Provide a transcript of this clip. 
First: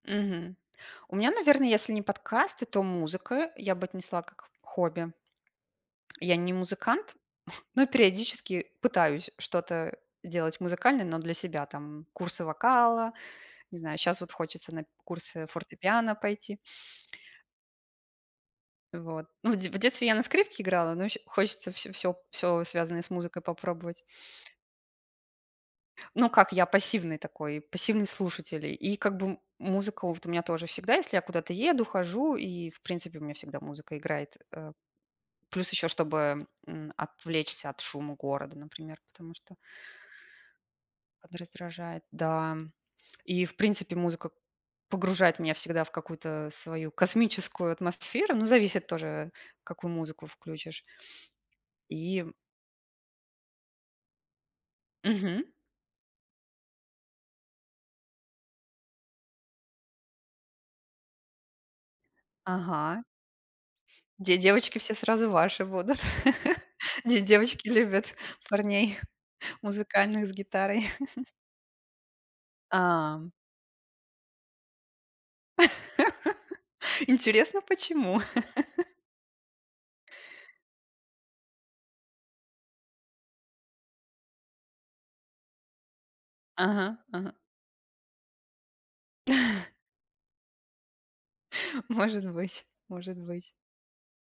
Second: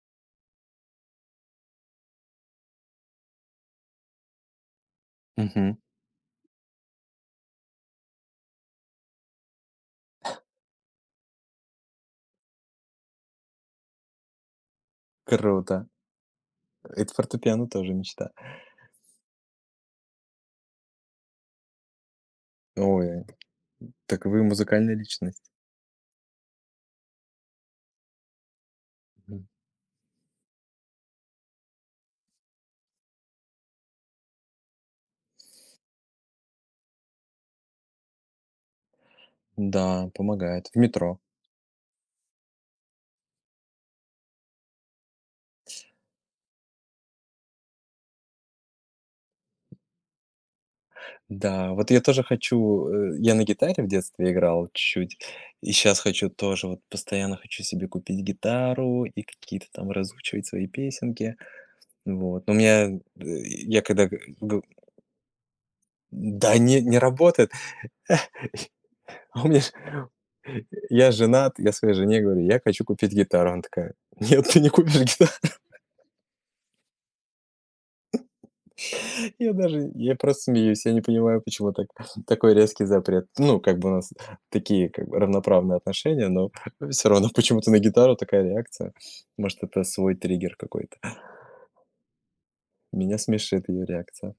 Мгм. У меня, наверное, если не подкасты, то музыка, я бы отнесла как к хобби. Мгм. Я не музыкант, но периодически пытаюсь что-то делать музыкально, но для себя- там, курсы вокала. Не знаю, сейчас вот хочется на курсы Круто. фортепиано пойти. Э, это фортепиано тоже мечта. Вот. Ну, в де в детстве я на скрипке играла, но ещё хочется всё всё всё, связанное с Ой, музыкой, попробовать. так вы музыкальная личность. Ну, как, я пассивный такой, пассивный слушатель. И как бы, м, Мгм. музыка вот у меня тоже всегда, если я куда-то еду, хожу, и, в принципе, у меня всегда музыка играет, э. Плюс еще, чтобы, м, отвлечься от шума города, например, потому что Да, помогает. В метро. подраздражает, да. И, в принципе, музыка погружает меня всегда в какую-то свою космическую атмосферу, ну, зависит тоже, какую музыку включишь. Да, вот я И тоже м хочу э, я на гитаре в детстве играл чуть, Мгм. и сейчас хочу тоже, вот постоянно хочу себе купить гитару и какие-то там разучивать свои песенки. Вот, но у меня, э, Ага. я когда, э, Где г девочки все сразу ваши будут? Да нет, не Где работает. девочки любят парней А у меня ж музыкальных с гитарой? я женат. Я своей жене говорю: "Я хочу купить А. гитару". Она такая: "Нет, ты не купишь гитару". Интересно, почему? Я даже, я просто смеюсь, я не понимаю, почему та- такой резкий запрет. Ну, как бы, у нас такие, как бы, равноправные отношения, но, э, Ага, всё равно ага. почему-то на гитару такая реакция. Может, это свой триггер какой-то. Может быть, может Меня быть. смешит её реакция.